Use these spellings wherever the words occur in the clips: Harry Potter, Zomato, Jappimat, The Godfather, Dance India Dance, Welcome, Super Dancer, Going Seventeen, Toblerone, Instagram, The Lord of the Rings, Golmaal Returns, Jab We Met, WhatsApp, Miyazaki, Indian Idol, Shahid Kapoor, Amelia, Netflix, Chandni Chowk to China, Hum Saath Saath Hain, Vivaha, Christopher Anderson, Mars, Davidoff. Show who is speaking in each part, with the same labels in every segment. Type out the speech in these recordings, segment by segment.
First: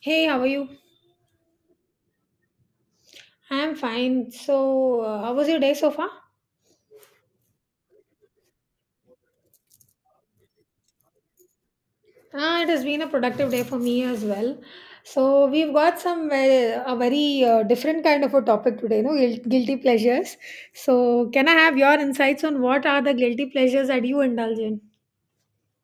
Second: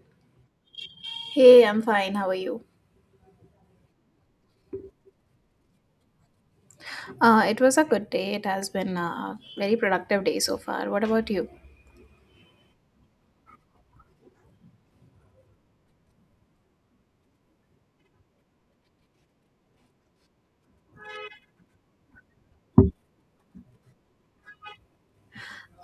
Speaker 1: Hey, how are you?
Speaker 2: Hey, I'm fine. How are you?
Speaker 1: I'm fine. So, how was your day so far?
Speaker 2: It was a good day. It has been a very productive day so far. What about you?
Speaker 1: Ah, it has been a productive day for me as well. So, we've got some a very different kind of a topic today, guilty pleasures. So, can I have your insights on what are the guilty pleasures that you indulge in?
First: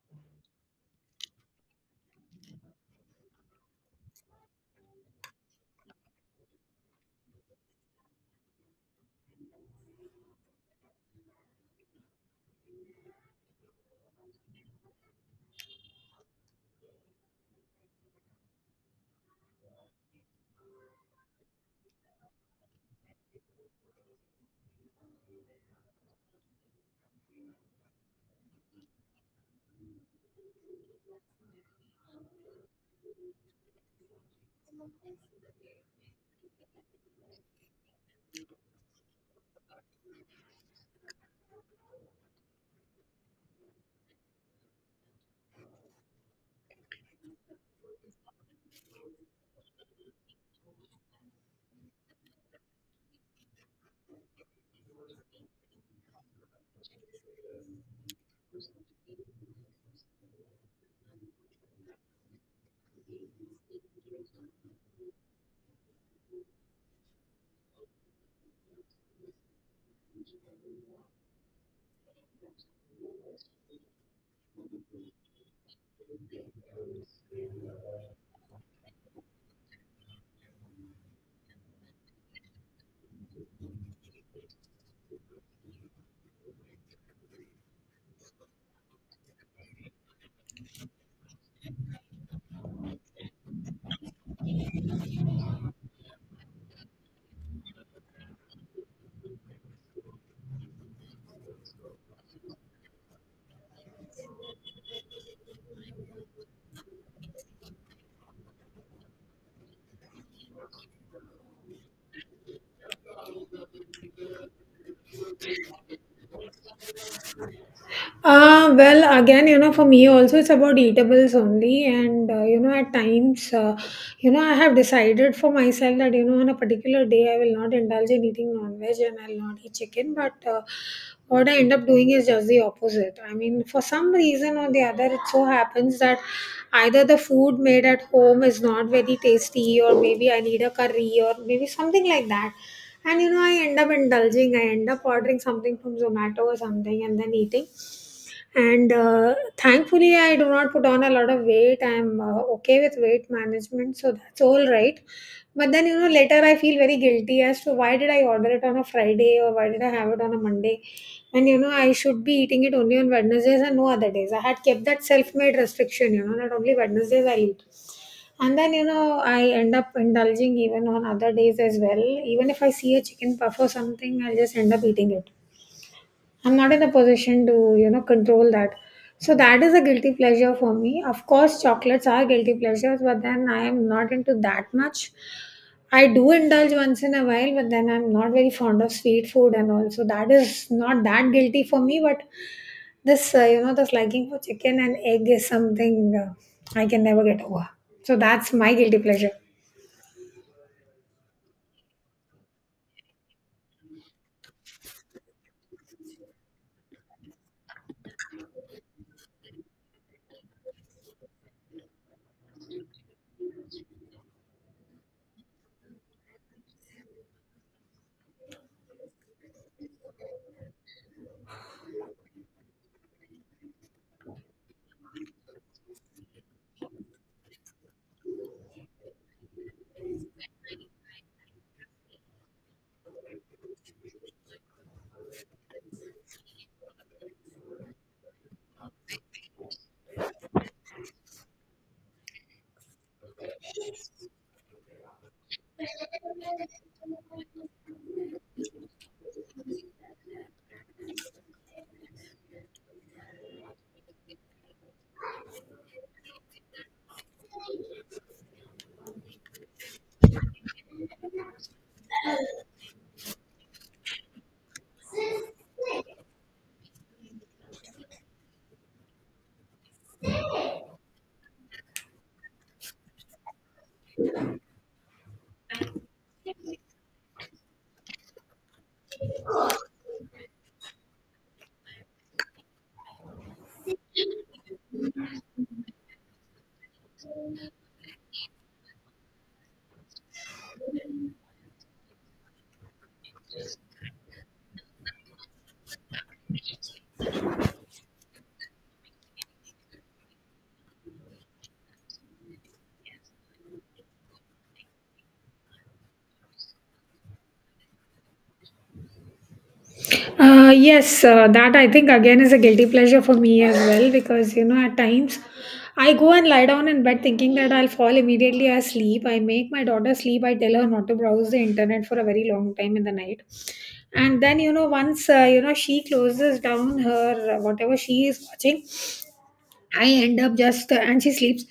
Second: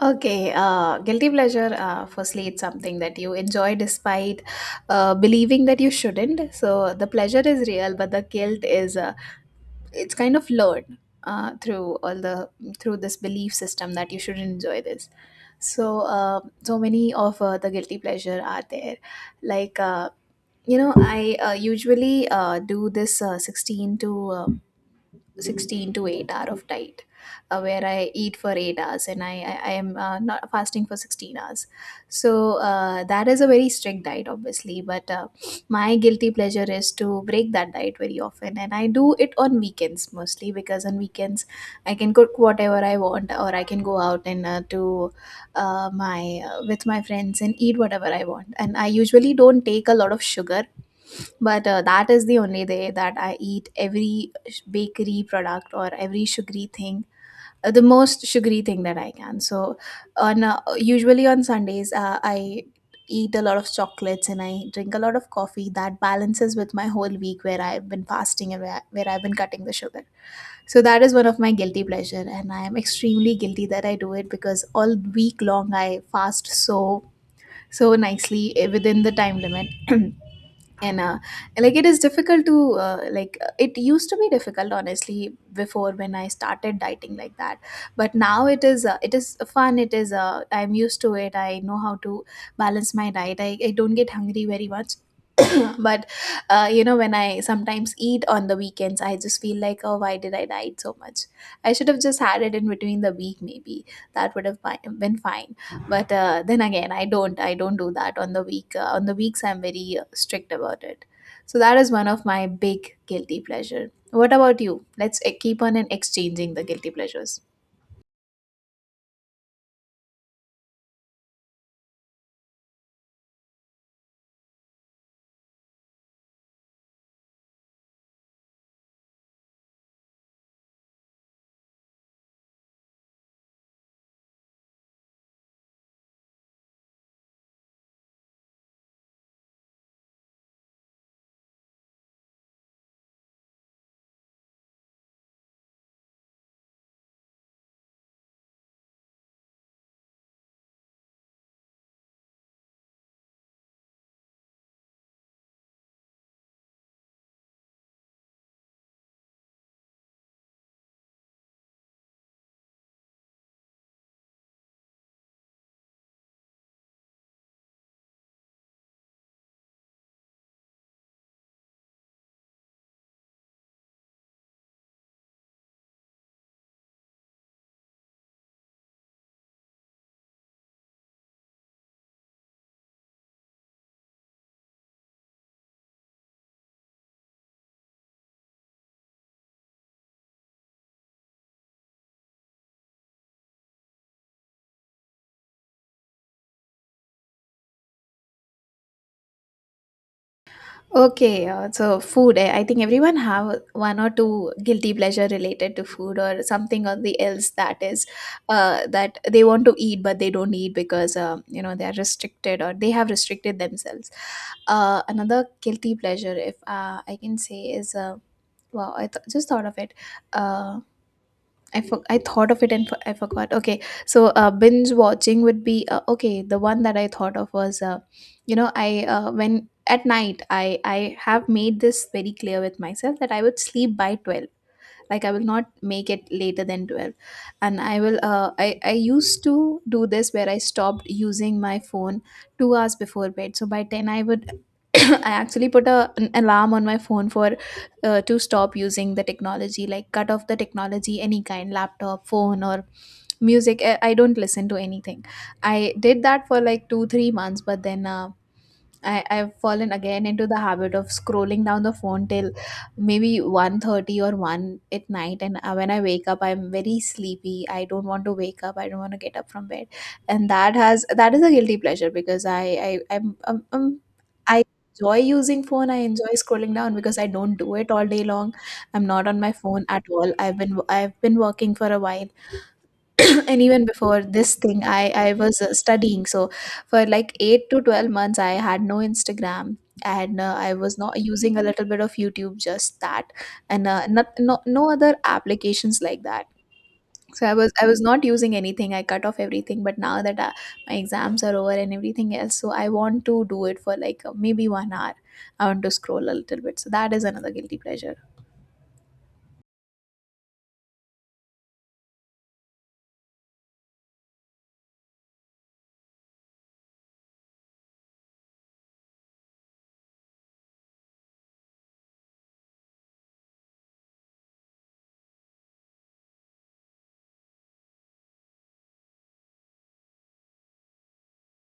Speaker 2: Okay, guilty pleasure. Firstly, it's something that you enjoy despite believing that you shouldn't. So the pleasure is real, but the guilt is, it's kind of learned through all the through this belief system that you should enjoy this. So so many of the guilty pleasure are there, like. I usually do this 16 to 8 hour of diet, where I eat for 8 hours, and I am not fasting for 16 hours. So, that is a very strict diet, obviously, but my guilty pleasure is to break that diet very often. And I do it on weekends mostly, because on weekends I can cook whatever I want, or I can go out and to my with my friends and eat whatever I want. And I usually don't take a lot of sugar, but that is the only day that I eat every bakery product or every sugary thing, the most sugary thing that I can. So, on usually on Sundays, I eat a lot of chocolates and I drink a lot of coffee. That balances with my whole week, where I've been fasting and where I've been cutting the sugar. So that is one of my guilty pleasure, and I am extremely guilty that I do it, because all week long I fast so nicely, within the time limit. And like it is difficult to like it used to be difficult, honestly, before, when I started dieting like that. But now it is fun. It is I'm used to it. I know how to balance my diet. I don't get hungry very much. But when I sometimes eat on the weekends, I just feel like, oh, why did I diet so much? I should have just had it in between the week. Maybe that would have been fine. But then again, I don't do that on the week. On the weeks, I'm very strict about it. So that is one of my big guilty pleasure. What about you? Let's keep on and exchanging the guilty pleasures.
Speaker 1: Well, again, for me also, it's about eatables only. And, at times, I have decided for myself that, on a particular day, I will not indulge in eating non veg and I'll not eat chicken. But what I end up doing is just the opposite. I mean, for some reason or the other, it so happens that either the food made at home is not very tasty, or maybe I need a curry, or maybe something like that. And, I end up indulging, I end up ordering something from Zomato or something and then eating, and thankfully I do not put on a lot of weight. I'm okay with weight management, so that's all right. But then later I feel very guilty as to why did I order it on a Friday or why did I have it on a Monday. And I should be eating it only on Wednesdays and no other days. I had kept that self-made restriction, that only Wednesdays I eat, and then I end up indulging even on other days as well. Even if I see a chicken puff or something, I'll just end up eating it. I'm not in a position to, control that. So that is a guilty pleasure for me. Of course, chocolates are guilty pleasures, but then I am not into that much. I do indulge once in a while, but then I'm not very fond of sweet food and all. So that is not that guilty for me, but this liking for chicken and egg is something I can never get over. So that's my guilty pleasure.
Speaker 2: Okay, so, food. I think everyone have one or two guilty pleasure related to food, or something or the else, that is, that they want to eat but they don't eat, because they are restricted, or they have restricted themselves. Another guilty pleasure, if I can say, is, wow, I just thought of it. Uh, I thought of it, and I forgot. Okay, so binge watching would be, okay. The one that I thought of was, you know, I when at night I have made this very clear with myself that I would sleep by 12. Like, I will not make it later than 12, and I will. I used to do this where I stopped using my phone 2 hours before bed. So by 10 I would. I actually put an alarm on my phone, for to stop using the technology, like cut off the technology, any kind, laptop, phone, or music. I don't listen to anything. I did that for like two, 3 months, but then I've fallen again into the habit of scrolling down the phone till maybe 1:30 or 1 at night. And when I wake up I'm very sleepy. I don't want to wake up, I don't want to get up from bed, and that is a guilty pleasure, because I enjoy using phone. I enjoy scrolling down, because I don't do it all day long. I'm not on my phone at all. I've been working for a while. And even before this thing, I was studying. So for like 8 to 12 months I had no Instagram, and I was not using, a little bit of YouTube, just that. And not, no other applications like that. So I was not using anything. I cut off everything. But now that my exams are over and everything else, so I want to do it for like, maybe 1 hour. I want to scroll a little bit. So that is another guilty pleasure.
Speaker 1: Yes, that I think again is a guilty pleasure for me as well, because at times I go and lie down in bed thinking that I'll fall immediately asleep. I make my daughter sleep. I tell her not to browse the internet for a very long time in the night, and then once she closes down her whatever she is watching, I end up just, and she sleeps.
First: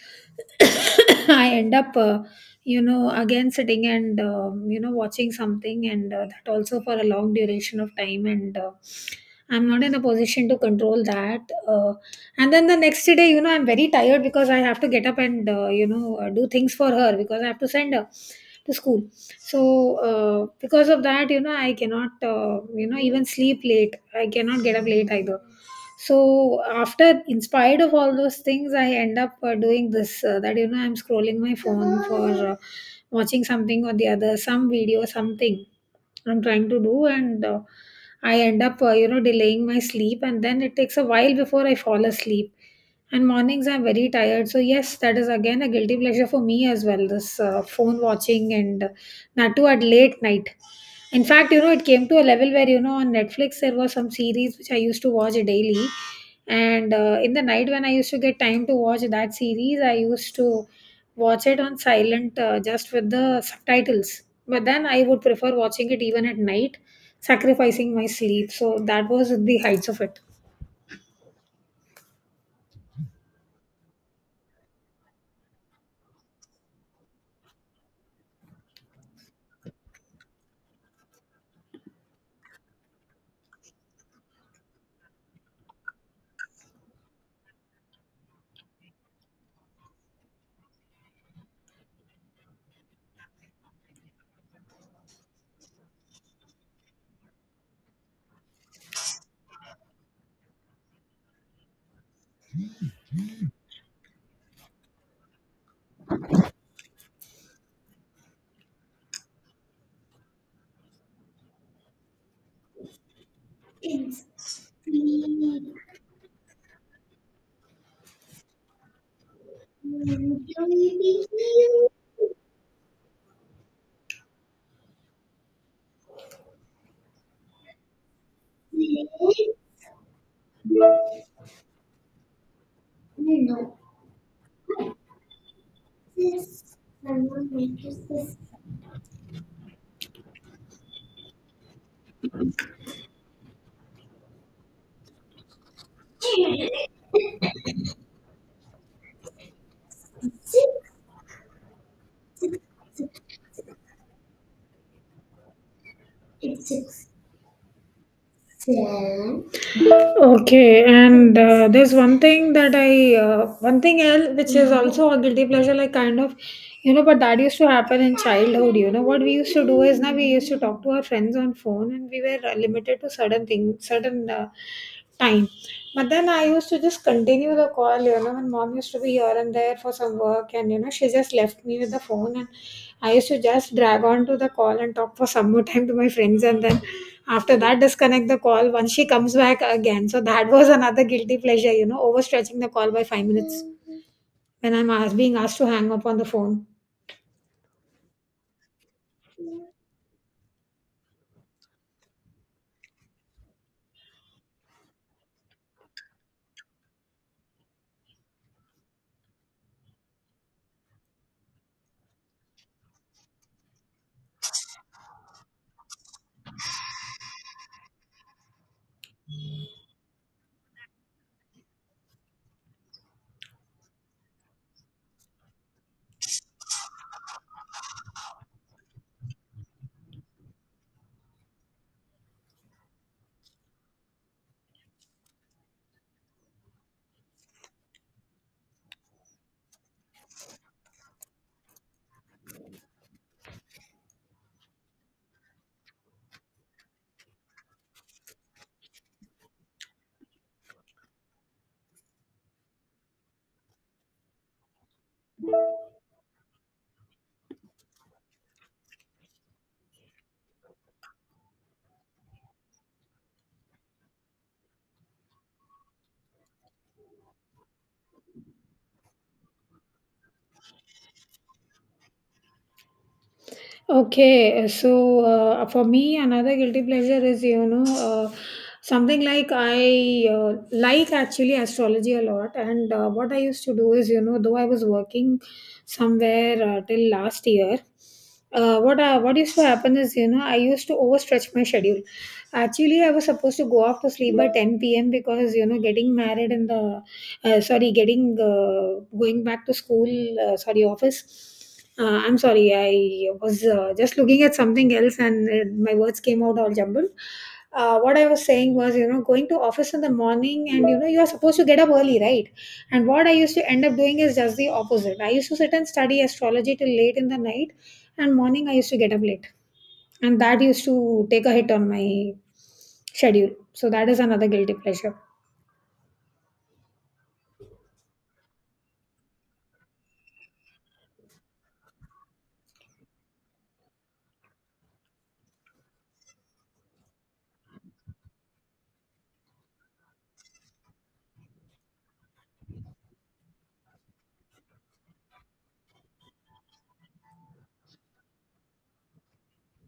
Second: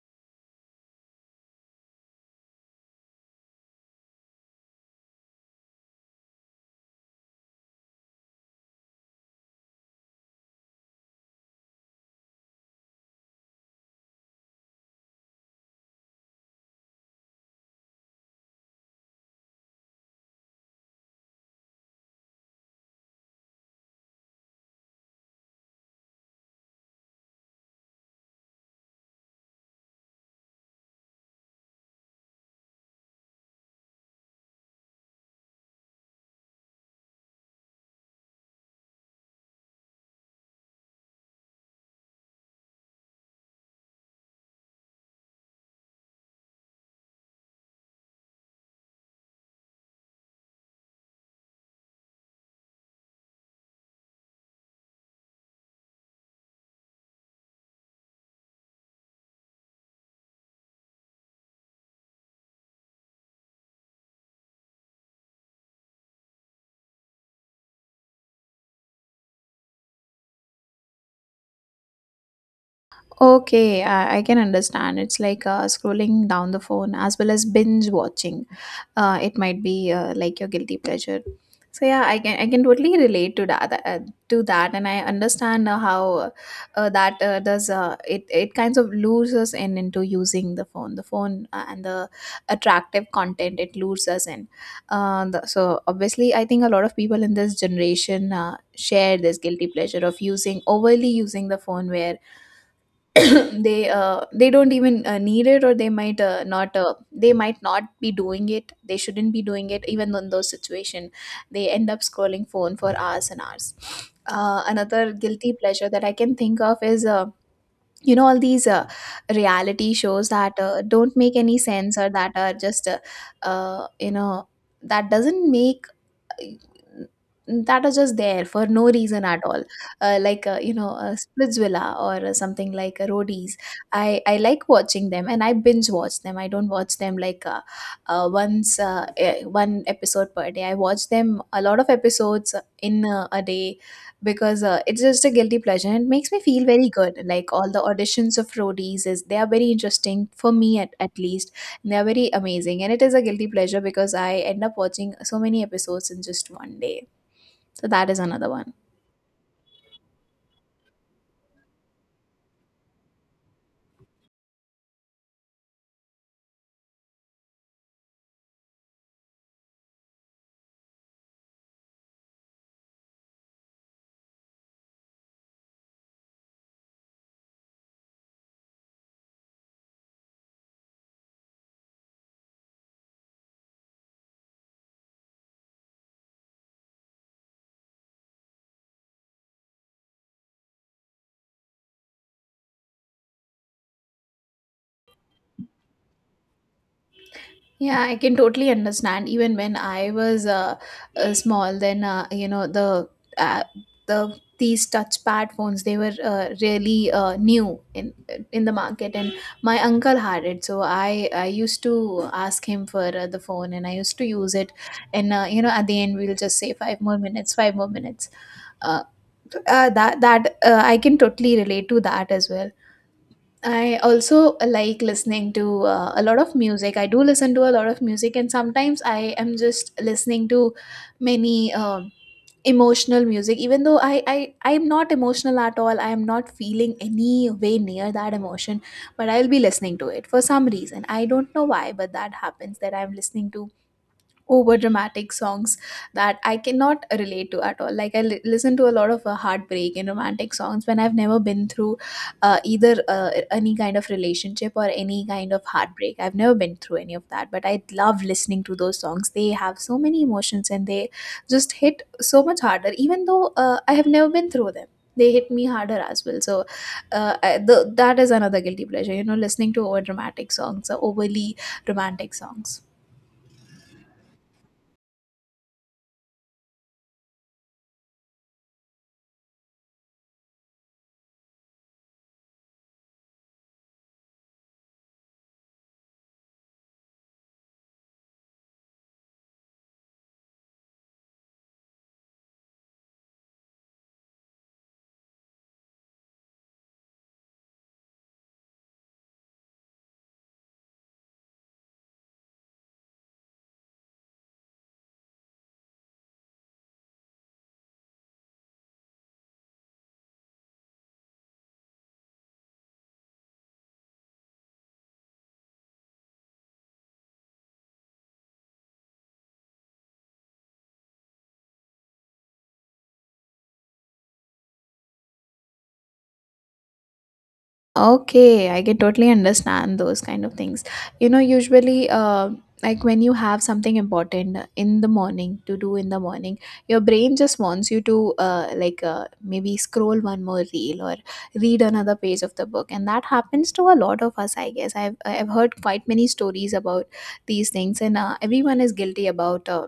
Speaker 1: I end up, again sitting and watching something, and that also for a long duration of time, and I'm not in a position to control that. Uh, and then the next day, I'm very tired because I have to get up and do things for her because I have to send her to school. So because of that, I cannot, even sleep late. I cannot get up late either, so after, in spite of all those things, I end up doing this, that I'm scrolling my phone for watching something or the other, some video, something I'm trying to do, and I end up delaying my sleep, and then it takes a while before I fall asleep. And mornings I'm very tired, so yes, that is again a guilty pleasure for me as well. This phone watching, and that too at late night. In fact, it came to a level where, on Netflix there were some series which I used to watch daily. And in the night when I used to get time to watch that series, I used to watch it on silent, just with the subtitles. But then I would prefer watching it even at night, sacrificing my sleep. So that was the heights of it.
Speaker 2: Okay, I can understand. It's like scrolling down the phone, as well as binge watching. It might be, like, your guilty pleasure. So yeah, I can totally relate to that, and I understand how that does it kinds of lures us in, into using the phone, the phone, and the attractive content, it lures us in. So obviously, I think a lot of people in this generation share this guilty pleasure of using overly using the phone, where they don't even need it, or they might, not, they might not be doing it, they shouldn't be doing it, even in those situation. They end up scrolling phone for hours and hours. Another guilty pleasure that I can think of is, all these reality shows that don't make any sense, or that are just, you know that doesn't make that are just there for no reason at all. Like, Splitsvilla, or something like, Roadies. I like watching them, and I binge watch them. I don't watch them like, once, one episode per day. I watch them a lot of episodes in a day, because it's just a guilty pleasure, and it makes me feel
Speaker 1: Six,
Speaker 2: very good. Like, all the auditions of Roadies is, they are very interesting for me, at least. They're very amazing, and it is a guilty pleasure, because I end up watching so many episodes in just one
Speaker 1: six,
Speaker 2: day. So that is another one.
Speaker 1: seven. Okay, and there's one thing that one thing else which is also a guilty pleasure, like kind of, but that used to happen in childhood. What we used to do is, now we used to talk to our friends on phone, and we were limited to certain things, certain time. But then I used to just continue the call, when mom used to be here and there for some work, and she just left me with the phone, and I used to just drag on to the call and talk for some more time to my friends, and then after that, disconnect the call once she comes back again. So that was another guilty pleasure, overstretching the call by 5 minutes when being asked to hang up on the phone.
Speaker 2: Yeah, I can totally understand. Even when I was small, then uh, these touchpad phones, they were really new in the market, and my uncle had it, so I used to ask him for the phone, and I used to use it, and at the end we'll just say, 5 more minutes, 5 more minutes. Uh, that that I can totally relate to that as well. I also like listening to a lot of music. I do listen to a lot of music, and sometimes I am just listening to many, emotional music. Even though I am not emotional at all, I am not feeling any way near that emotion, but I'll be listening to it for some reason. I don't know why, but that happens, that I'm listening to over dramatic songs that I cannot relate to at all. Like, listen to a lot of heartbreak and romantic songs, when I've never been through either, any kind of relationship or any kind of heartbreak. I've never been through any of that, but I love listening to those songs. They have so many emotions, and they just hit so much harder, even though I have never been through them. They hit me harder as well. So that is another guilty pleasure, listening to over dramatic songs or overly romantic songs.
Speaker 1: Okay, so for me, another guilty pleasure is, something like, I like actually astrology a lot, and what I used to do is, though I was working somewhere till last year, what used to happen is, I used to overstretch my schedule. Actually, I was supposed to go off to sleep by 10 p.m. because getting married in the sorry, getting going back to school, sorry, office. I'm sorry, I was just looking at something else, and my words came out all jumbled. What I was saying was, going to office in the morning, and you are supposed to get up early, right? And what I used to end up doing is just the opposite. I used to sit and study astrology till late in the night, and morning I used to get up late, and that used to take a hit on my schedule. So that is another guilty pleasure.
Speaker 2: Okay, I can totally understand those kind of things. Usually, like when you have something important in the morning to do in the morning, your brain just wants you to, like, maybe scroll one more reel, or read another page of the book, and that happens to a lot of us, I guess. I've heard quite many stories about these things, and everyone is guilty about.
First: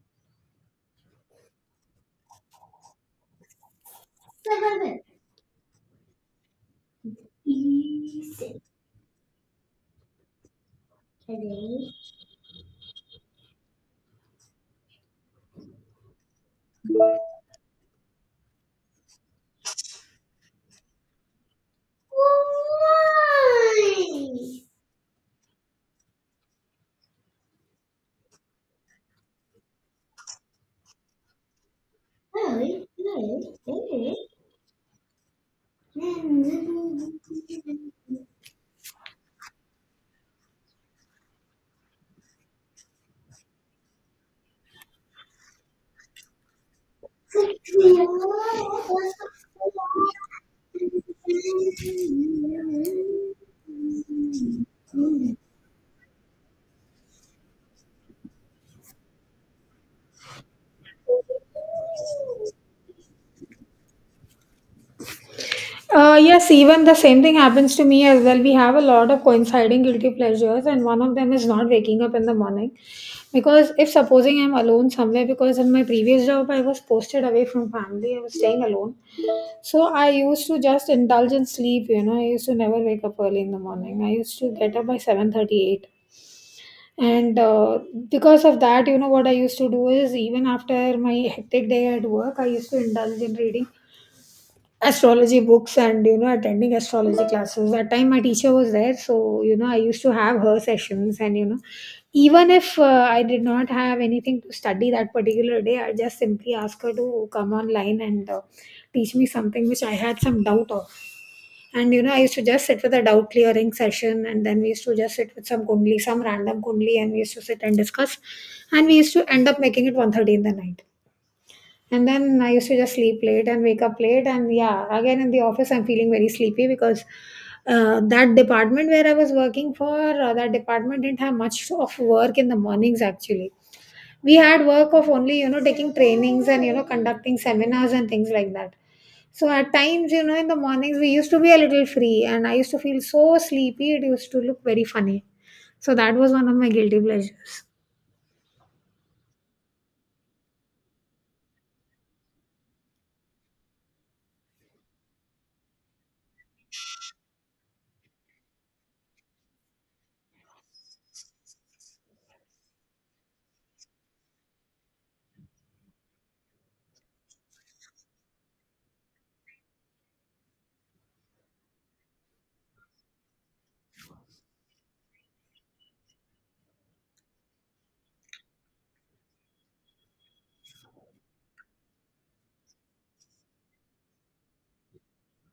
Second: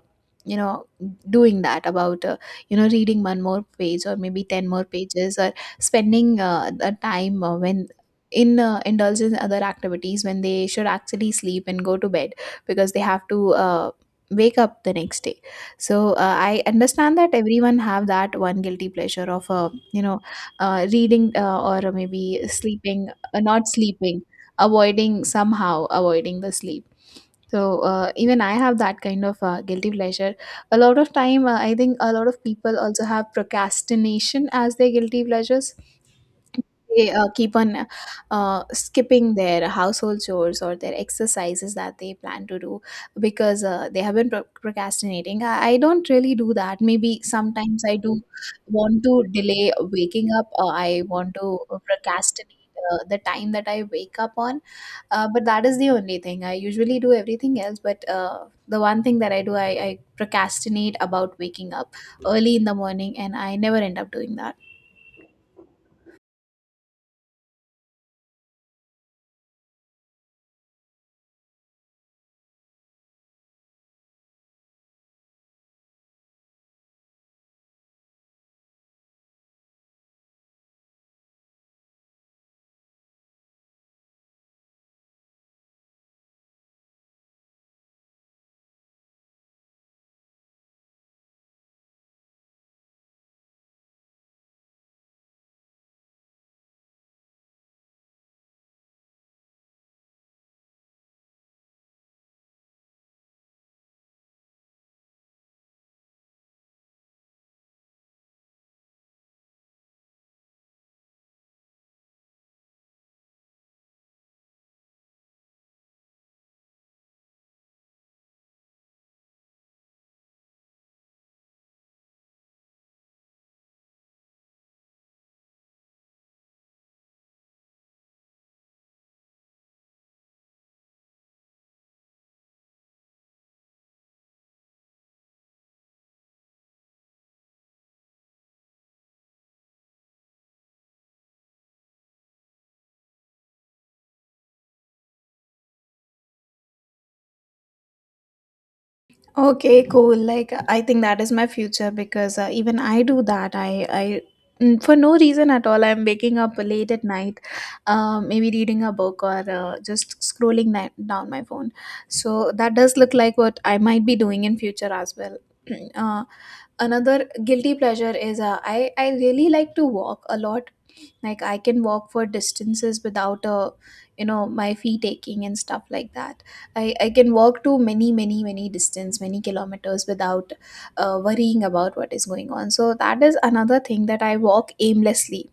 Speaker 2: you know doing that, about reading one more page or maybe 10 more pages, or spending the time when in indulge in other activities when they should actually
Speaker 1: Thầy
Speaker 2: sleep and
Speaker 1: đấy.
Speaker 2: go to bed because they have to wake up the next day. So I
Speaker 1: Ôi!
Speaker 2: understand that everyone have that one guilty pleasure of reading or maybe sleeping, not sleeping, avoiding, somehow avoiding the sleep. So even I have that kind of guilty pleasure a lot of time. I think a lot
Speaker 1: Má
Speaker 2: of
Speaker 1: ơi,
Speaker 2: people also
Speaker 1: má
Speaker 2: have
Speaker 1: ơi, má ơi.
Speaker 2: procrastination as their guilty pleasures. They keep on skipping their household chores or their exercises that they plan to do because they have been procrastinating. I don't really do that. Maybe
Speaker 1: Rất
Speaker 2: sometimes I
Speaker 1: nhiều
Speaker 2: do
Speaker 1: quá, quá
Speaker 2: want to
Speaker 1: sức
Speaker 2: delay waking up. I want to procrastinate. The time that I wake up on,
Speaker 1: quá.
Speaker 2: but that is the only thing. I usually do everything else, but the one thing that I do, I procrastinate about waking up early in the morning, and I never end up doing that.
Speaker 1: Yes, even the same thing happens to me as well. We have a lot of coinciding guilty pleasures, and one of them is not waking up in the morning. Because if supposing I'm alone somewhere, because in my previous job I was posted away from family, I was staying alone. So I used to just indulge in sleep. I used to never wake up early in the morning. I used to get up by 7:38. And because of that, what I used to do is, even after my hectic day at work, I used to indulge in reading astrology books, and attending astrology classes. That time my teacher was there, so I used to have her sessions, and even if I did not have anything to study that particular day, I just simply asked her to come online and teach me something which I had some doubt of. And I used to just sit with a doubt clearing session, and then we used to just sit with some kundli, some random kundli, and we used to sit and discuss, and we used to end up making it 1:30 in the night. And then I used to just sleep late and wake up late. And yeah, again in the office, I'm feeling very sleepy, because that department where I was working for, that department didn't have much of work in the mornings actually. We had work of only, taking trainings and, conducting seminars and things like that. So at times, in the mornings, we used to be a little free and I used to feel so sleepy. It used to look very funny. So that was one of my guilty pleasures.
Speaker 2: Okay, cool. Like, I think that is my future because even I do that. For no reason at all, I'm waking up late at night, maybe reading a book or just scrolling down my phone. So that does look like what I might be doing in future as well. uh, Another guilty pleasure is I really like to walk a lot. Like, I can walk for distances without a you know my feet aching and stuff like that. I can walk to many distance, many kilometers without worrying about what is going on. So that is another thing, that I walk aimlessly.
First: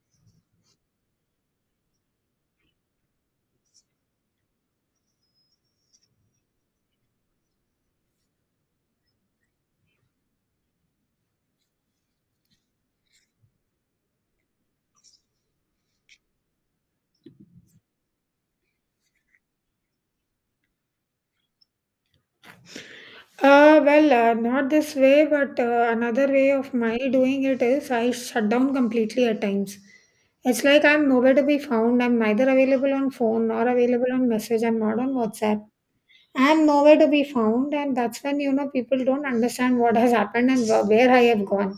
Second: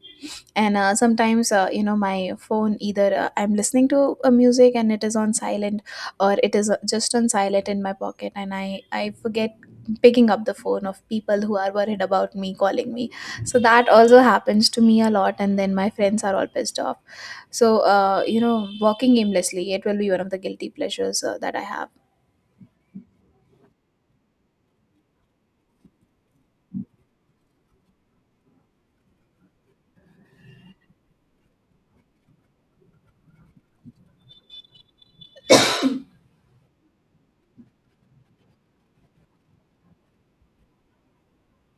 Speaker 2: And sometimes, my phone, either I'm listening to a music and it is on silent, or it is just on silent in my pocket, and I forget picking up the phone of people who are worried about me, calling me. So that also happens to me a lot, and then my friends are all pissed off. So walking aimlessly, it will be one of the guilty pleasures that I have.
Speaker 1: Well, not this way, but another way of my doing it is, I shut down completely at times. It's like I'm nowhere to be found. I'm neither available on phone nor available on message. I'm not on WhatsApp. I'm nowhere to be found, and that's when people don't understand what has happened and where I have gone,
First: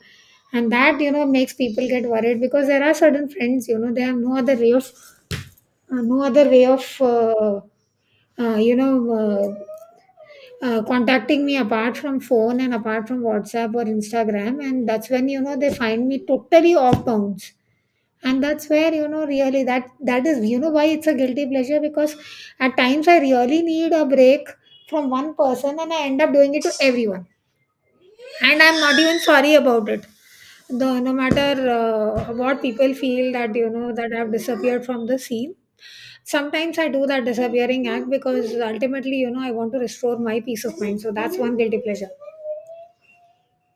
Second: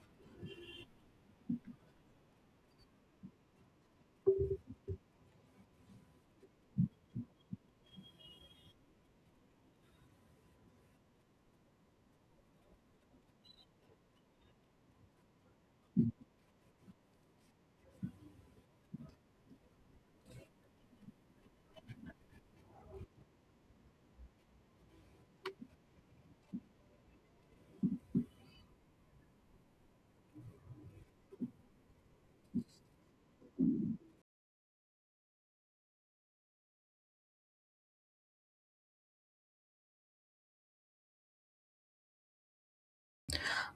Speaker 1: and that makes people get worried, because there are certain friends, they have no other way of, no other way of you know. Uh, contacting me, apart from phone and apart from WhatsApp or Instagram, and that's when they find me totally off bounds. And that's where you know really that is you know why it's a guilty pleasure because at times I really need a break from one person and I end up doing it to everyone, and I'm not even sorry about it. The no matter what people feel that you know that I've disappeared from the scene. Sometimes I do that disappearing act because ultimately you know I want to restore my peace of mind. So that's one guilty pleasure.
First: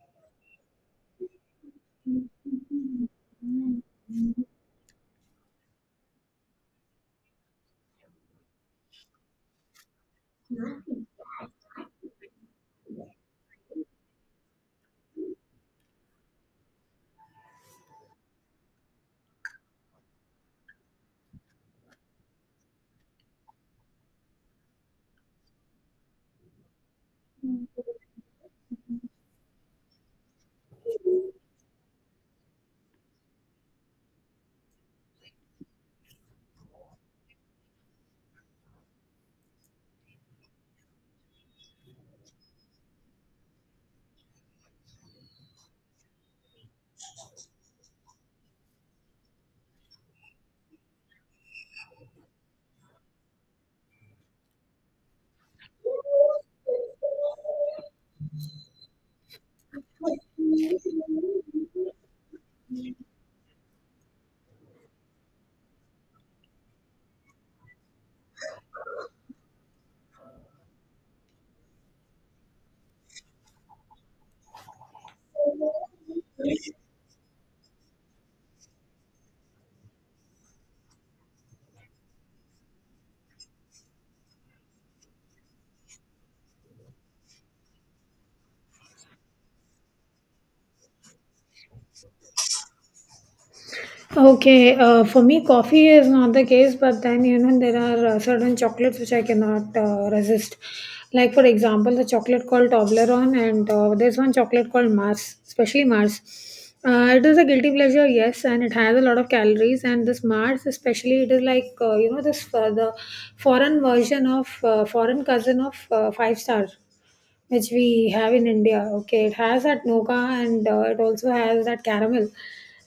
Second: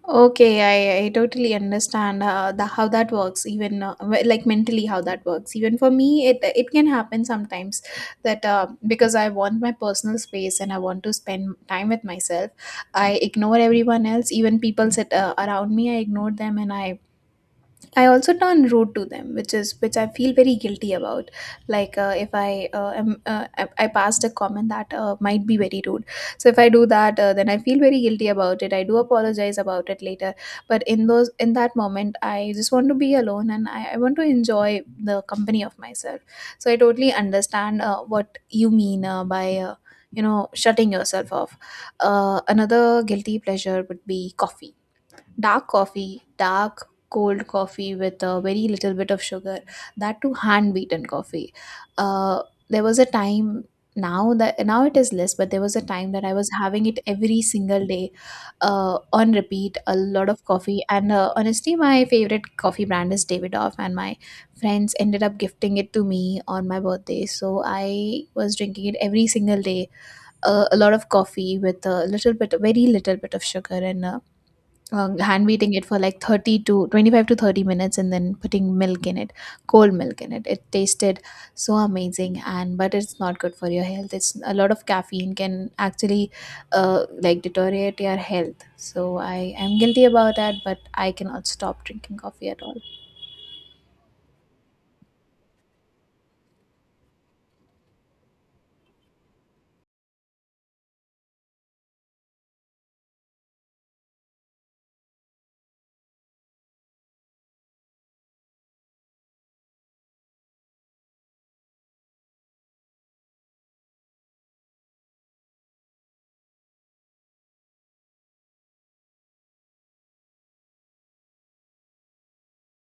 Speaker 2: Okay, I totally understand how that works, even like mentally how that works. Even for me, it can happen sometimes that because I want my personal space and I want to spend time with myself, I ignore everyone else. Even people sit around me, I ignore them, and I also turn rude to them, which I feel very guilty about. Like if I passed a comment that might be very rude, so if I do that, then I feel very guilty about it. I do apologize about it later, but in that moment, I just want to be alone, and I want to enjoy the company of myself. So I totally understand what you mean by shutting yourself off. Another guilty pleasure would be coffee, dark coffee, dark cold coffee with a very little bit of sugar, that too hand beaten coffee. Uh, there was a time, now it is less, but there was a time that I was having it every single day, on repeat, a lot of coffee. And honestly, my favorite coffee brand is Davidoff, and my friends ended up gifting it to me on my birthday. So I was drinking it every single day, a lot of coffee with a little bit, very little bit of sugar, and. Hand beating it for like 30 to 25 to 30 minutes, and then putting milk in it, cold milk in it. It tasted so amazing. And But it's not good for your health. It's a lot of caffeine, can actually like deteriorate your health. So I am guilty about that, but I cannot stop drinking coffee at all.
Speaker 1: Okay, for me, coffee is not the case, but then you know there are certain chocolates which I cannot resist. Like for example, the chocolate called Toblerone, and there's one chocolate called Mars, especially Mars. It is a guilty pleasure, yes, and it has a lot of calories. And this Mars, especially, it is like you know this the foreign version of foreign cousin of five-star which we have in India. Okay, it has that noga and it also has that caramel,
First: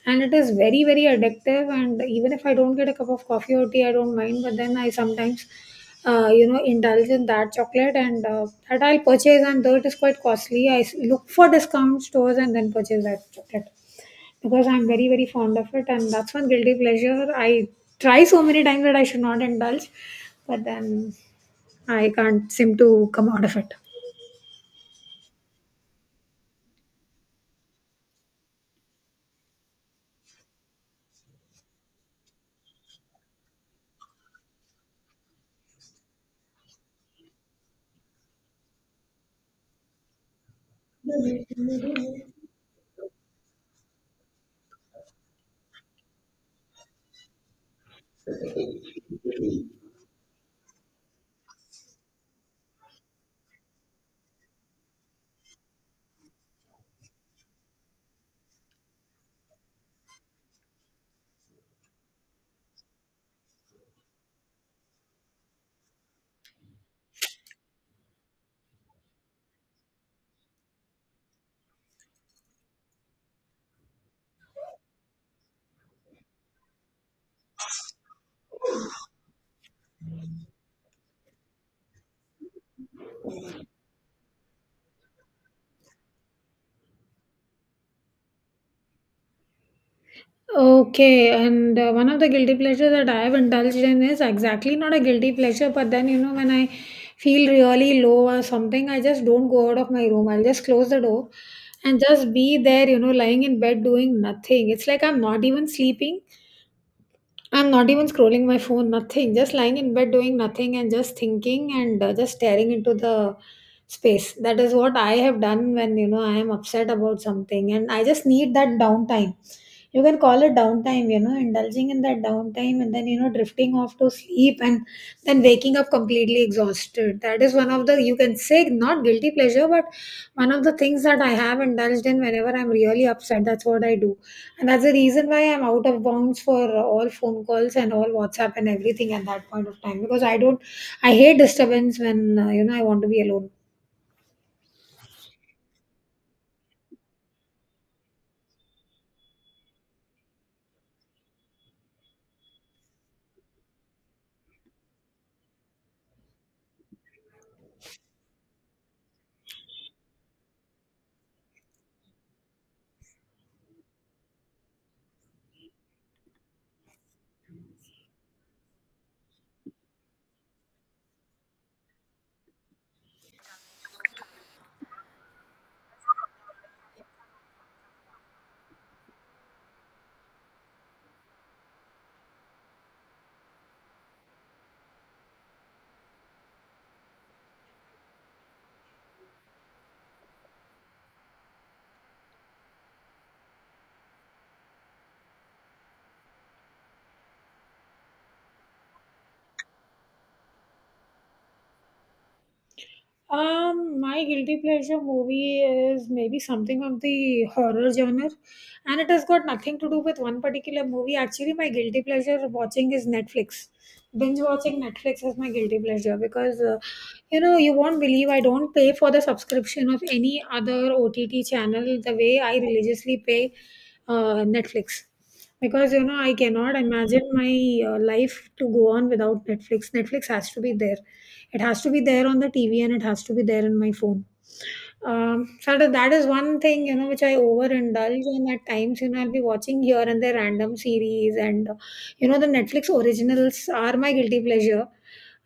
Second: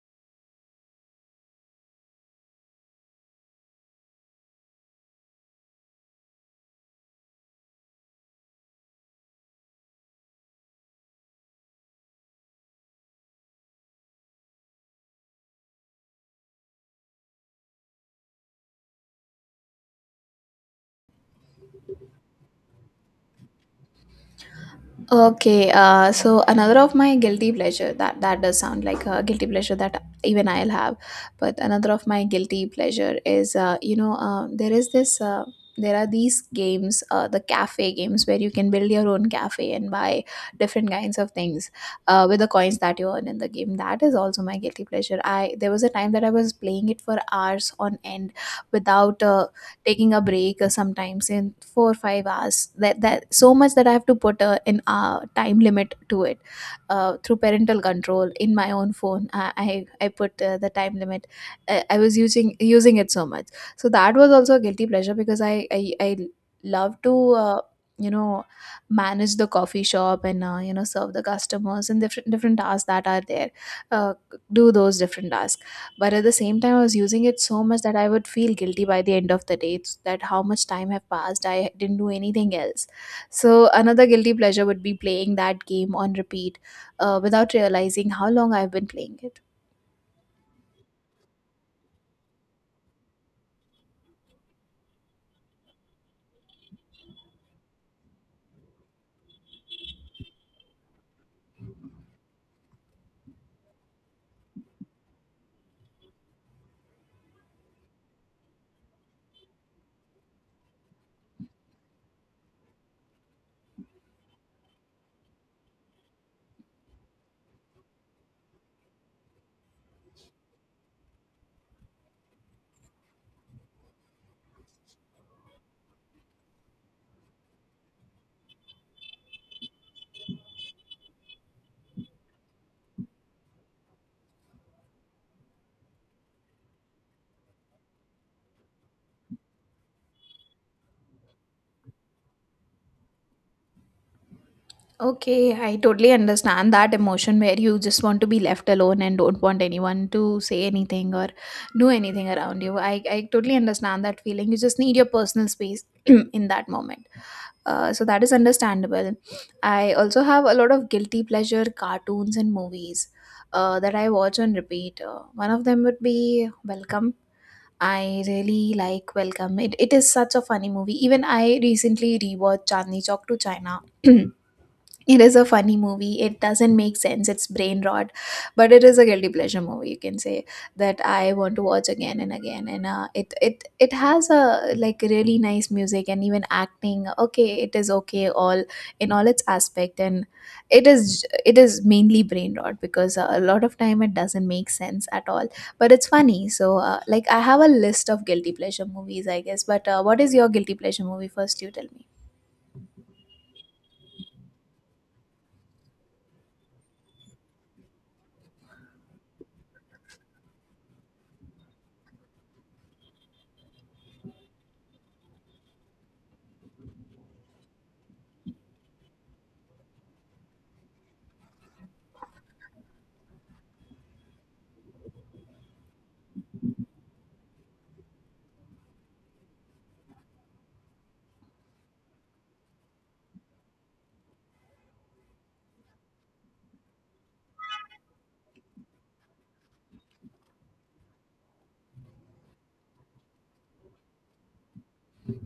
Speaker 1: and it is very very addictive. And even if I don't get a cup of coffee or tea, I don't mind. But then I sometimes, you know, indulge in that chocolate, and that I'll purchase, and though it is quite costly, look for discount stores and then purchase that chocolate because I'm very very fond of it, and that's one guilty pleasure. I try so many times that I should not indulge, but then I can't seem to come out of it.
Speaker 2: Okay, so another of my guilty pleasure, that does sound like a guilty pleasure that even I'll have, but another of my guilty pleasure is there is this there are these games, the cafe games, where you can build your own cafe and buy different kinds of things with the coins that you earn in the game. That is also my guilty pleasure. I, there was a time that I was playing it for hours on end without taking a break, sometimes in 4 or 5 hours. That so much, that I have to put a an time limit to it through parental control in my own phone. I put the time limit. I was using it so much. So that was also a guilty pleasure, because I love to uh, you know manage the coffee shop and serve the customers, and different tasks that are there, uh, do those different tasks. But at the same time, I was using it so much that I would feel guilty by the end of the day. It's that How much time have passed, I didn't do anything else. So another guilty pleasure would be playing that game on repeat, without realizing how long I've been playing it.
Speaker 1: Okay, and one of the guilty pleasures that I have indulged in is exactly not a guilty pleasure, but then you know when I feel really low or something, I just don't go out of my room. I'll just close the door and just be there, you know, lying in bed doing nothing. It's like I'm not even sleeping. I'm not even scrolling my phone, nothing. Just lying in bed doing nothing and just thinking and just staring into the space. That is what I have done when you know I am upset about something and I just need that downtime. You can call it downtime, you know, indulging in that downtime and then you know drifting off to sleep and then waking up completely exhausted. That is one of the, you can say, not guilty pleasure, but one of the things that I have indulged in whenever I'm really upset. That's what I do. And that's the reason why I'm out of bounds for all phone calls and all WhatsApp and everything at that point of time because I don't, I hate disturbance when, you know, I want to be alone.
Speaker 2: Okay, I totally understand that emotion, where you just want to be left alone and don't want anyone to say anything or do anything around you. I totally understand that feeling. You just need your personal space in that moment. So that is understandable. I also have a lot of guilty pleasure cartoons and movies that I watch on repeat. One of them would be Welcome. I really like Welcome. It is such a funny movie. Even I recently rewatched Chandni Chowk to China. It is a funny movie. It doesn't make sense. It's brain rot, but it is a guilty pleasure movie, you can say, that I want to watch again and again. And it has a like really nice music and even acting. Okay, it is okay all in all its aspect, and it is it is mainly brain rot because a lot of time it doesn't make sense at all. But it's funny. So like I have a list of guilty pleasure movies, I guess. But what is your guilty pleasure movie? First, you tell me.
Speaker 1: My guilty pleasure movie is maybe something of the horror genre, and it has got nothing to do with one particular movie. Actually, my guilty pleasure watching is Netflix. Binge watching Netflix is my guilty pleasure because you know you won't believe I don't pay for the subscription of any other OTT channel the way I religiously pay Netflix, because you know I cannot imagine my life to go on without Netflix. Netflix has to be there, it has to be there on the TV and it has to be there in my phone. Shraddha, that is one thing, you know, which I overindulge in at times. You know, I'll be watching here and there random series, and you know, the Netflix originals are my guilty pleasure.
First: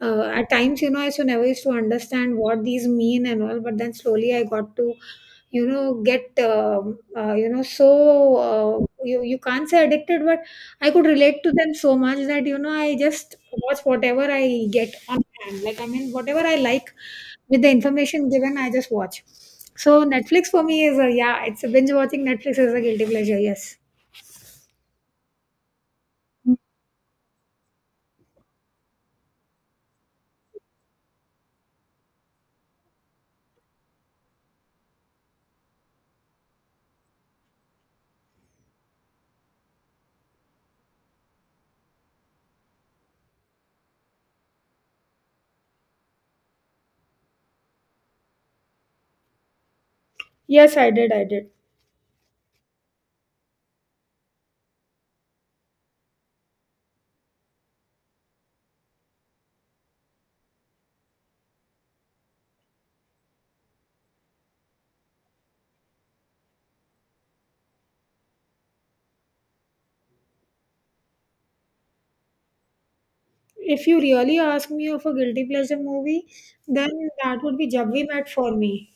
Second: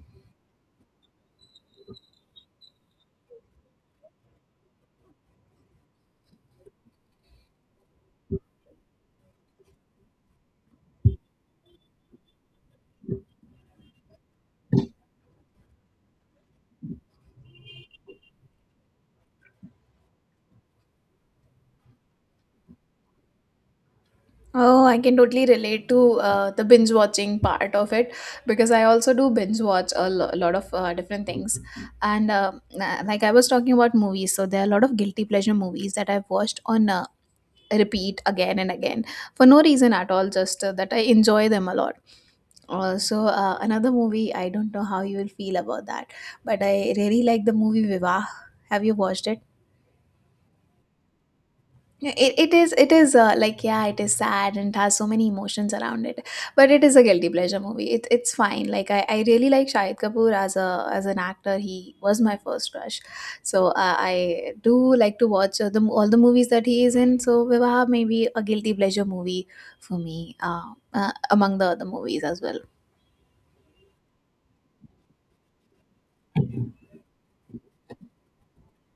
Speaker 1: At times, you know, I used to never used to understand what these mean and all, but then slowly I got to, you know, get, you know, so you can't say addicted, but I could relate to them so much that you know I just watch whatever I get on hand. Like I mean, whatever I like with the information given I just watch. So Netflix for me is a, yeah, it's a, binge watching Netflix is a guilty pleasure, yes.
Speaker 2: Oh, I can totally relate to the binge watching part of it, because I also do binge watch a lot of different things. And like I was talking about movies, so there are a lot of guilty pleasure movies that I've watched on repeat again and again for no reason at all, just that I enjoy them a lot. Also, another movie, I don't know how you will feel about that, but I really like the movie Viva. Have you watched it?
Speaker 1: Yes, I did. I did.
Speaker 2: Yeah, it is, like, yeah, it is sad and it has so many emotions around it, but it is a guilty pleasure movie. It's fine. Like, I really like Shahid Kapoor as a as an actor. He was my first crush, so I do like to watch all the movies that he is in. So Vivaha may be a guilty pleasure movie for me, among the other movies as well.
Speaker 1: If you really ask me of a guilty pleasure movie, then that would be Jab We Met for me,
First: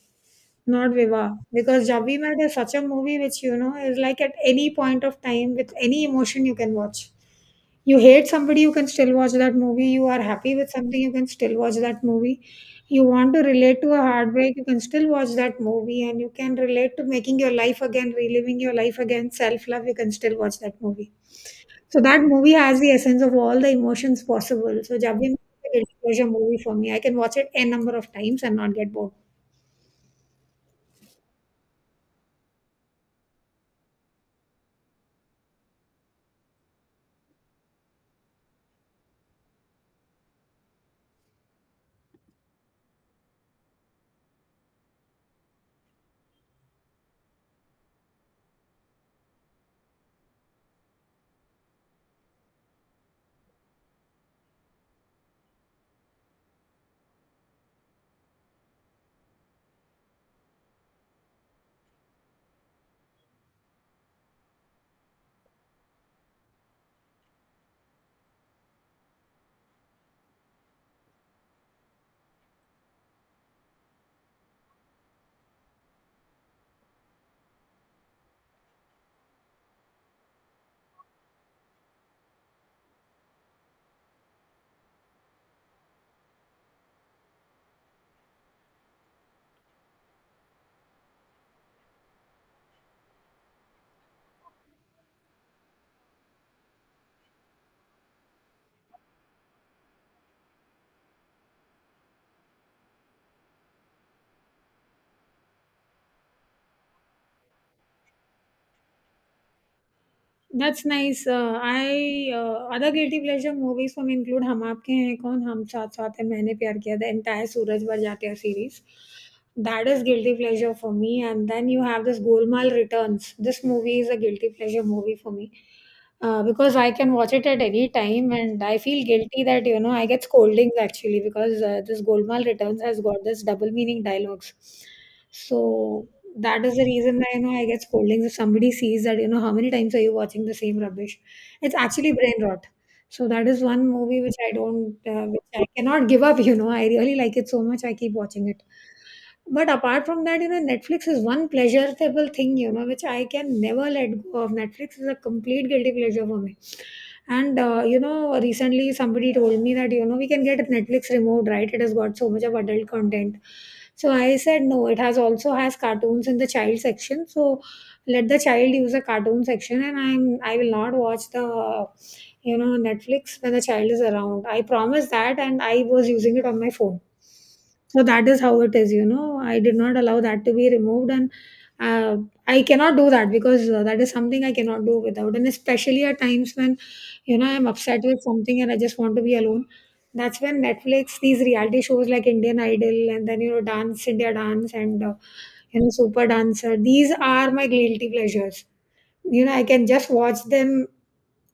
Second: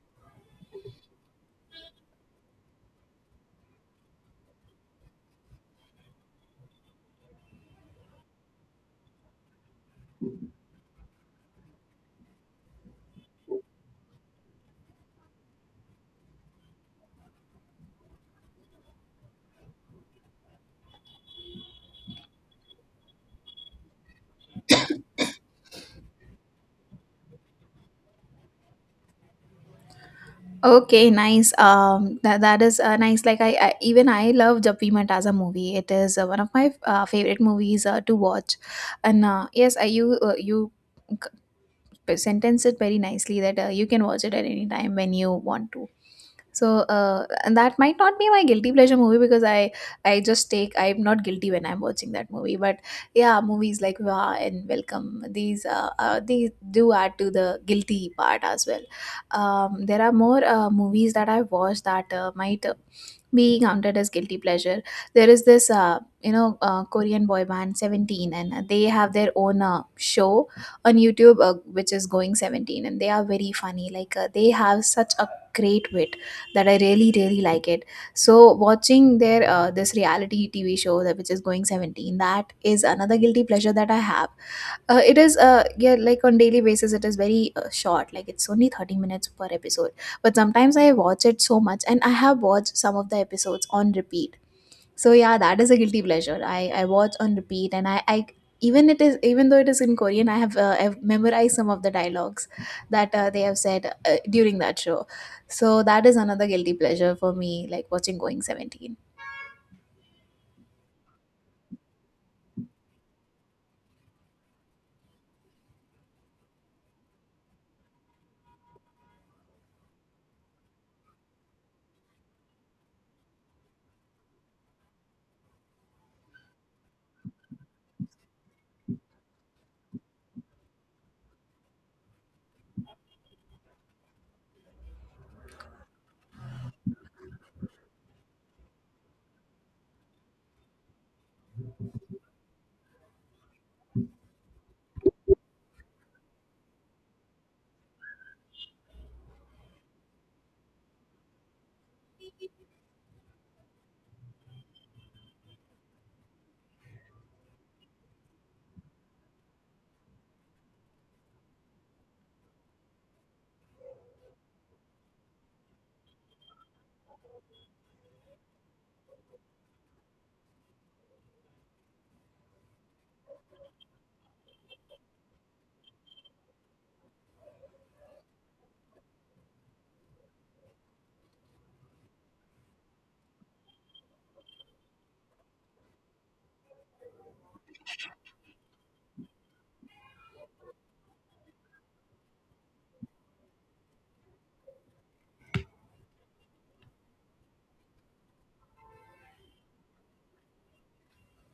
Speaker 1: not Viva. Because Jab We Met is such a movie which, you know, is like at any point of time with any emotion you can watch. You hate somebody, you can still watch that movie. You are happy with something, you can still watch that movie. You want to relate to a heartbreak, you can still watch that movie. And you can relate to making your life again, reliving your life again, self love, you can still watch that movie. So that movie has the essence of all the emotions possible. So Jabbi Masti is a movie for me. I can watch it n number of times and not get bored.
Speaker 2: Okay, nice. That is nice. Like, even I love Jappimat as a movie. It is one of my favorite movies to watch, and yes, you c- sentence it very nicely that you can watch it at any time when you want to. So and that might not be my guilty pleasure movie, because I just take, I'm not guilty when I'm watching that movie. But yeah, movies like Wah and Welcome, these do add to the guilty part as well. There are more movies that I've watched that might be counted as guilty pleasure. There is this, Korean boy band Seventeen, and they have their own show on YouTube, which is Going Seventeen, and they are very funny. Like they have such a great wit that I really like it. So watching their this reality TV show, that which is Going 17, that is another guilty pleasure that I have. It is, uh, yeah, like on daily basis, it is very short, like it's only 30 minutes per episode. But sometimes I watch it so much, and I have watched some of the episodes on repeat. So yeah, that is a guilty pleasure. I watch on repeat, and I even it is even though it is in Korean, I have I've memorized some of the dialogues that they have said during that show. So that is another guilty pleasure for me, like watching Going Seventeen.
Speaker 1: That's nice. I other guilty pleasure movies for me include हम आपके हैं कौन, हम साथ साथ हैं, मैंने प्यार किया, the entire सूरज भर जाते series. That is guilty pleasure for me. And then you have this Golmaal Returns. This movie is a guilty pleasure movie for me, because I can watch it at any time, and I feel guilty that you know I get scoldings actually because this Golmaal Returns has got this double meaning dialogues. So that is the reason that you know I get scoldings if somebody sees that, you know, how many times are you watching the same rubbish. It's actually brain rot. So that is one movie which I don't, which I cannot give up. You know, I really like it so much. I keep watching it. But apart from that, you know, Netflix is one pleasurable thing, you know, which I can never let go of. Netflix is a complete guilty pleasure for me, and you know, recently somebody told me that, you know, we can get Netflix removed, right? It has got so much of adult content. So I said no. It has also has cartoons in the child section. So let the child use a cartoon section, and I will not watch the, you know, Netflix when the child is around. I promise that, and I was using it on my phone. So that is how it is. You know, I did not allow that to be removed, and uh, I cannot do that because that is something I cannot do without. And especially at times when you know I'm upset with something and I just want to be alone, that's when Netflix, these reality shows like Indian Idol and then you know Dance India Dance and you know Super Dancer, these are my guilty pleasures. You know, I can just watch them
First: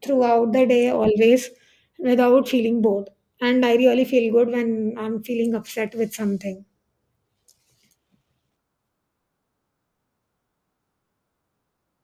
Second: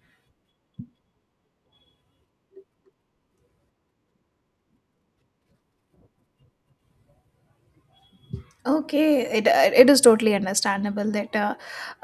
Speaker 1: throughout the day always without feeling bored, and I really feel good when I'm feeling upset with something.
Speaker 2: Okay, it is totally understandable that uh,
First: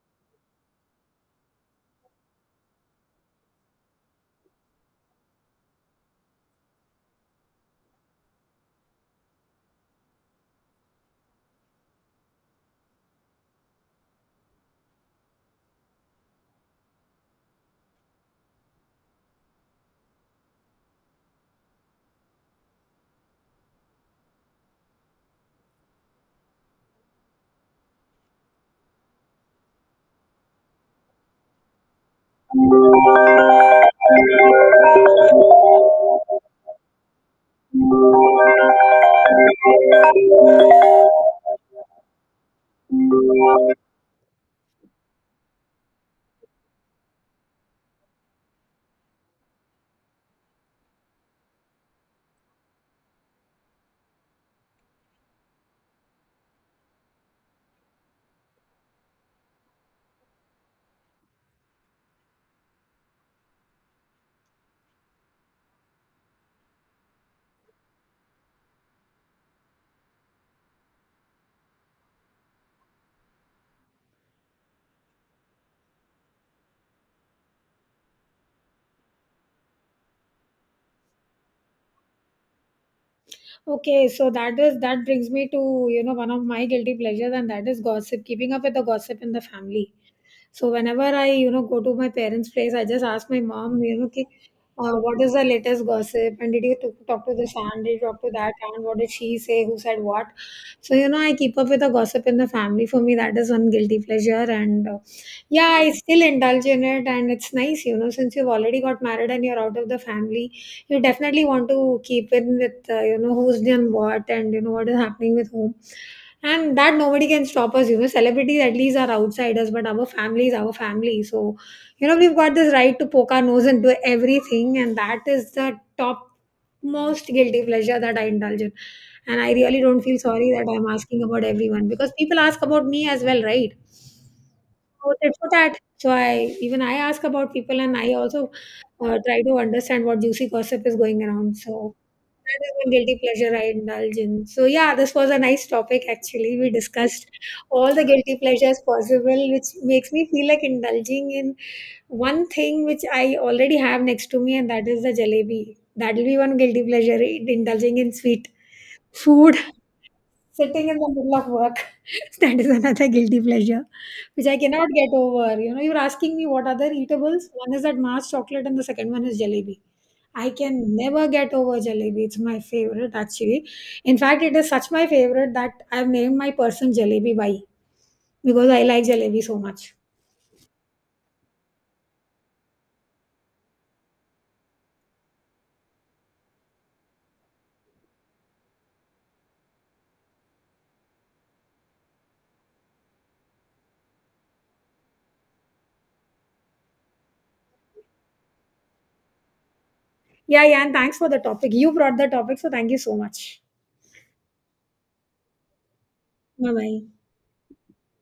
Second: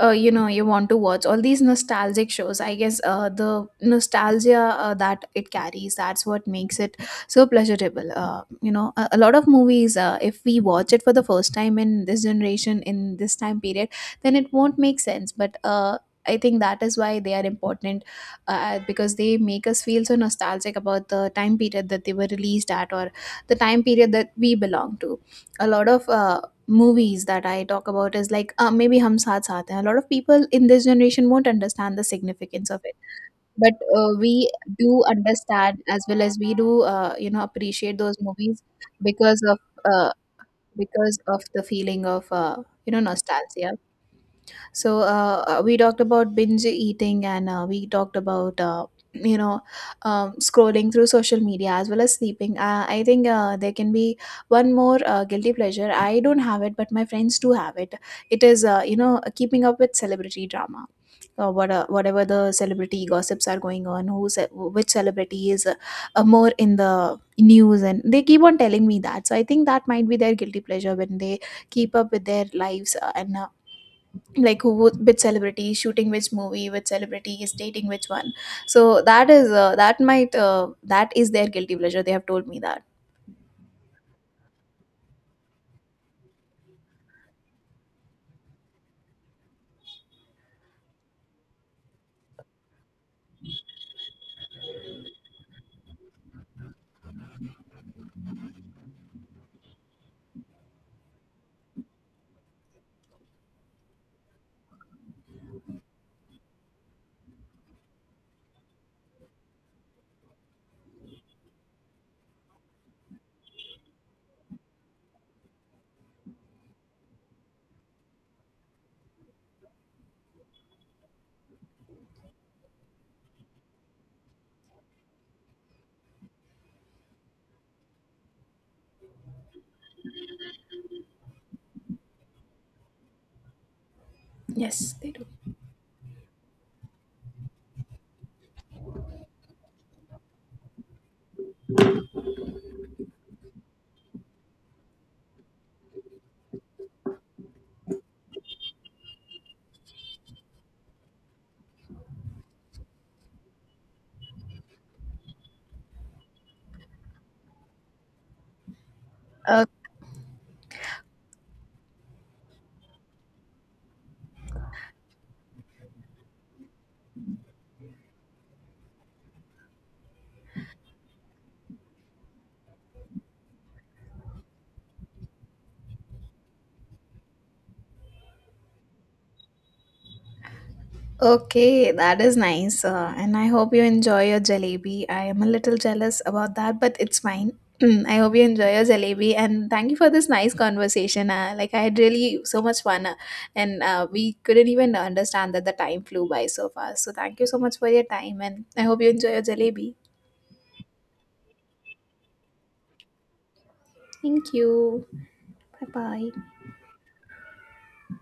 Speaker 2: uh, you know you want to watch all these nostalgic shows. I guess the nostalgia that it carries, that's what makes it so pleasurable. You know, a lot of movies, if we watch it for the first time in this generation, in this time period, then it won't make sense. But I think that is why they are important, because they make us feel so nostalgic about the time period that they were released at, or the time period that we belong to. A lot of movies that I talk about is like, maybe Hum Saath Saath Hain. A lot of people in this generation won't understand the significance of it, but we do understand, as well as we do, you know, appreciate those movies because of uh, because of the feeling of you know, nostalgia. So we talked about binge eating, and we talked about you know scrolling through social media, as well as sleeping. I think there can be one more guilty pleasure. I don't have it, but my friends do have it. It is, keeping up with celebrity drama. Whatever the celebrity gossips are going on, who's which celebrity is more in the news, and they keep on telling me that. So I think that might be their guilty pleasure, when they keep up with their lives. And Like, which celebrity is shooting which movie, which celebrity is dating which one. So that is that is their guilty pleasure. They have told me that.
Speaker 1: Okay, so that is, that brings me to, you know, one of my guilty pleasures, and that is gossip, keeping up with the gossip in the family. So whenever I, you know, go to my parents' place, I just ask my mom, you know, ki, what is the latest gossip? And did you talk to this aunt? Did you talk to that aunt? What did she say? Who said what? So, you know, I keep up with the gossip in the family. For me, that is one guilty pleasure. And yeah, I still indulge in it. And it's nice, you know, since you've already got married and you're out of the family, you definitely want to keep in with, you know, who's done what and, you know, what is happening with whom. And that nobody can stop us, you know. Celebrities at least are outsiders, but our family is our family. So, you know, we've got this right to poke our nose into everything, and that is the top most guilty pleasure that I indulge in. And I really don't feel sorry that I'm asking about everyone because people ask about me as well, right?
Speaker 2: Yes, they
Speaker 1: So
Speaker 2: do.
Speaker 1: tit for tat. So I, even I ask about people, and I also try to understand what juicy gossip is going around. So that is one guilty pleasure I indulge in. So yeah, this was a nice topic actually. We discussed all the guilty pleasures possible, which makes me feel like indulging in one thing which I already have next to me, and that is the jalebi. That'll be one guilty pleasure, indulging in sweet food,
Speaker 2: uh,
Speaker 1: sitting in the middle of work. That is another guilty pleasure, which I cannot get over. You know, you're asking me what other eatables. One is that Mars chocolate, and the second one is jalebi. I can never get over jalebi. It's my favorite actually. In fact, it is such my favorite that I've named my person Jalebi Bai because I like jalebi so much.
Speaker 2: okay, that is nice, and I hope you enjoy your jalebi. I am a little jealous about that, but it's fine. I hope you enjoy your jalebi, and thank you for this nice conversation. Like, I had really so much fun, and we couldn't even understand that the time flew by so fast. So thank you so much for your time, and I hope you enjoy your jalebi.
Speaker 1: Yeah, yeah, and thanks for the topic. You brought the topic, so thank you so much.
Speaker 2: Thank you. 拜拜。
Speaker 1: Bye bye.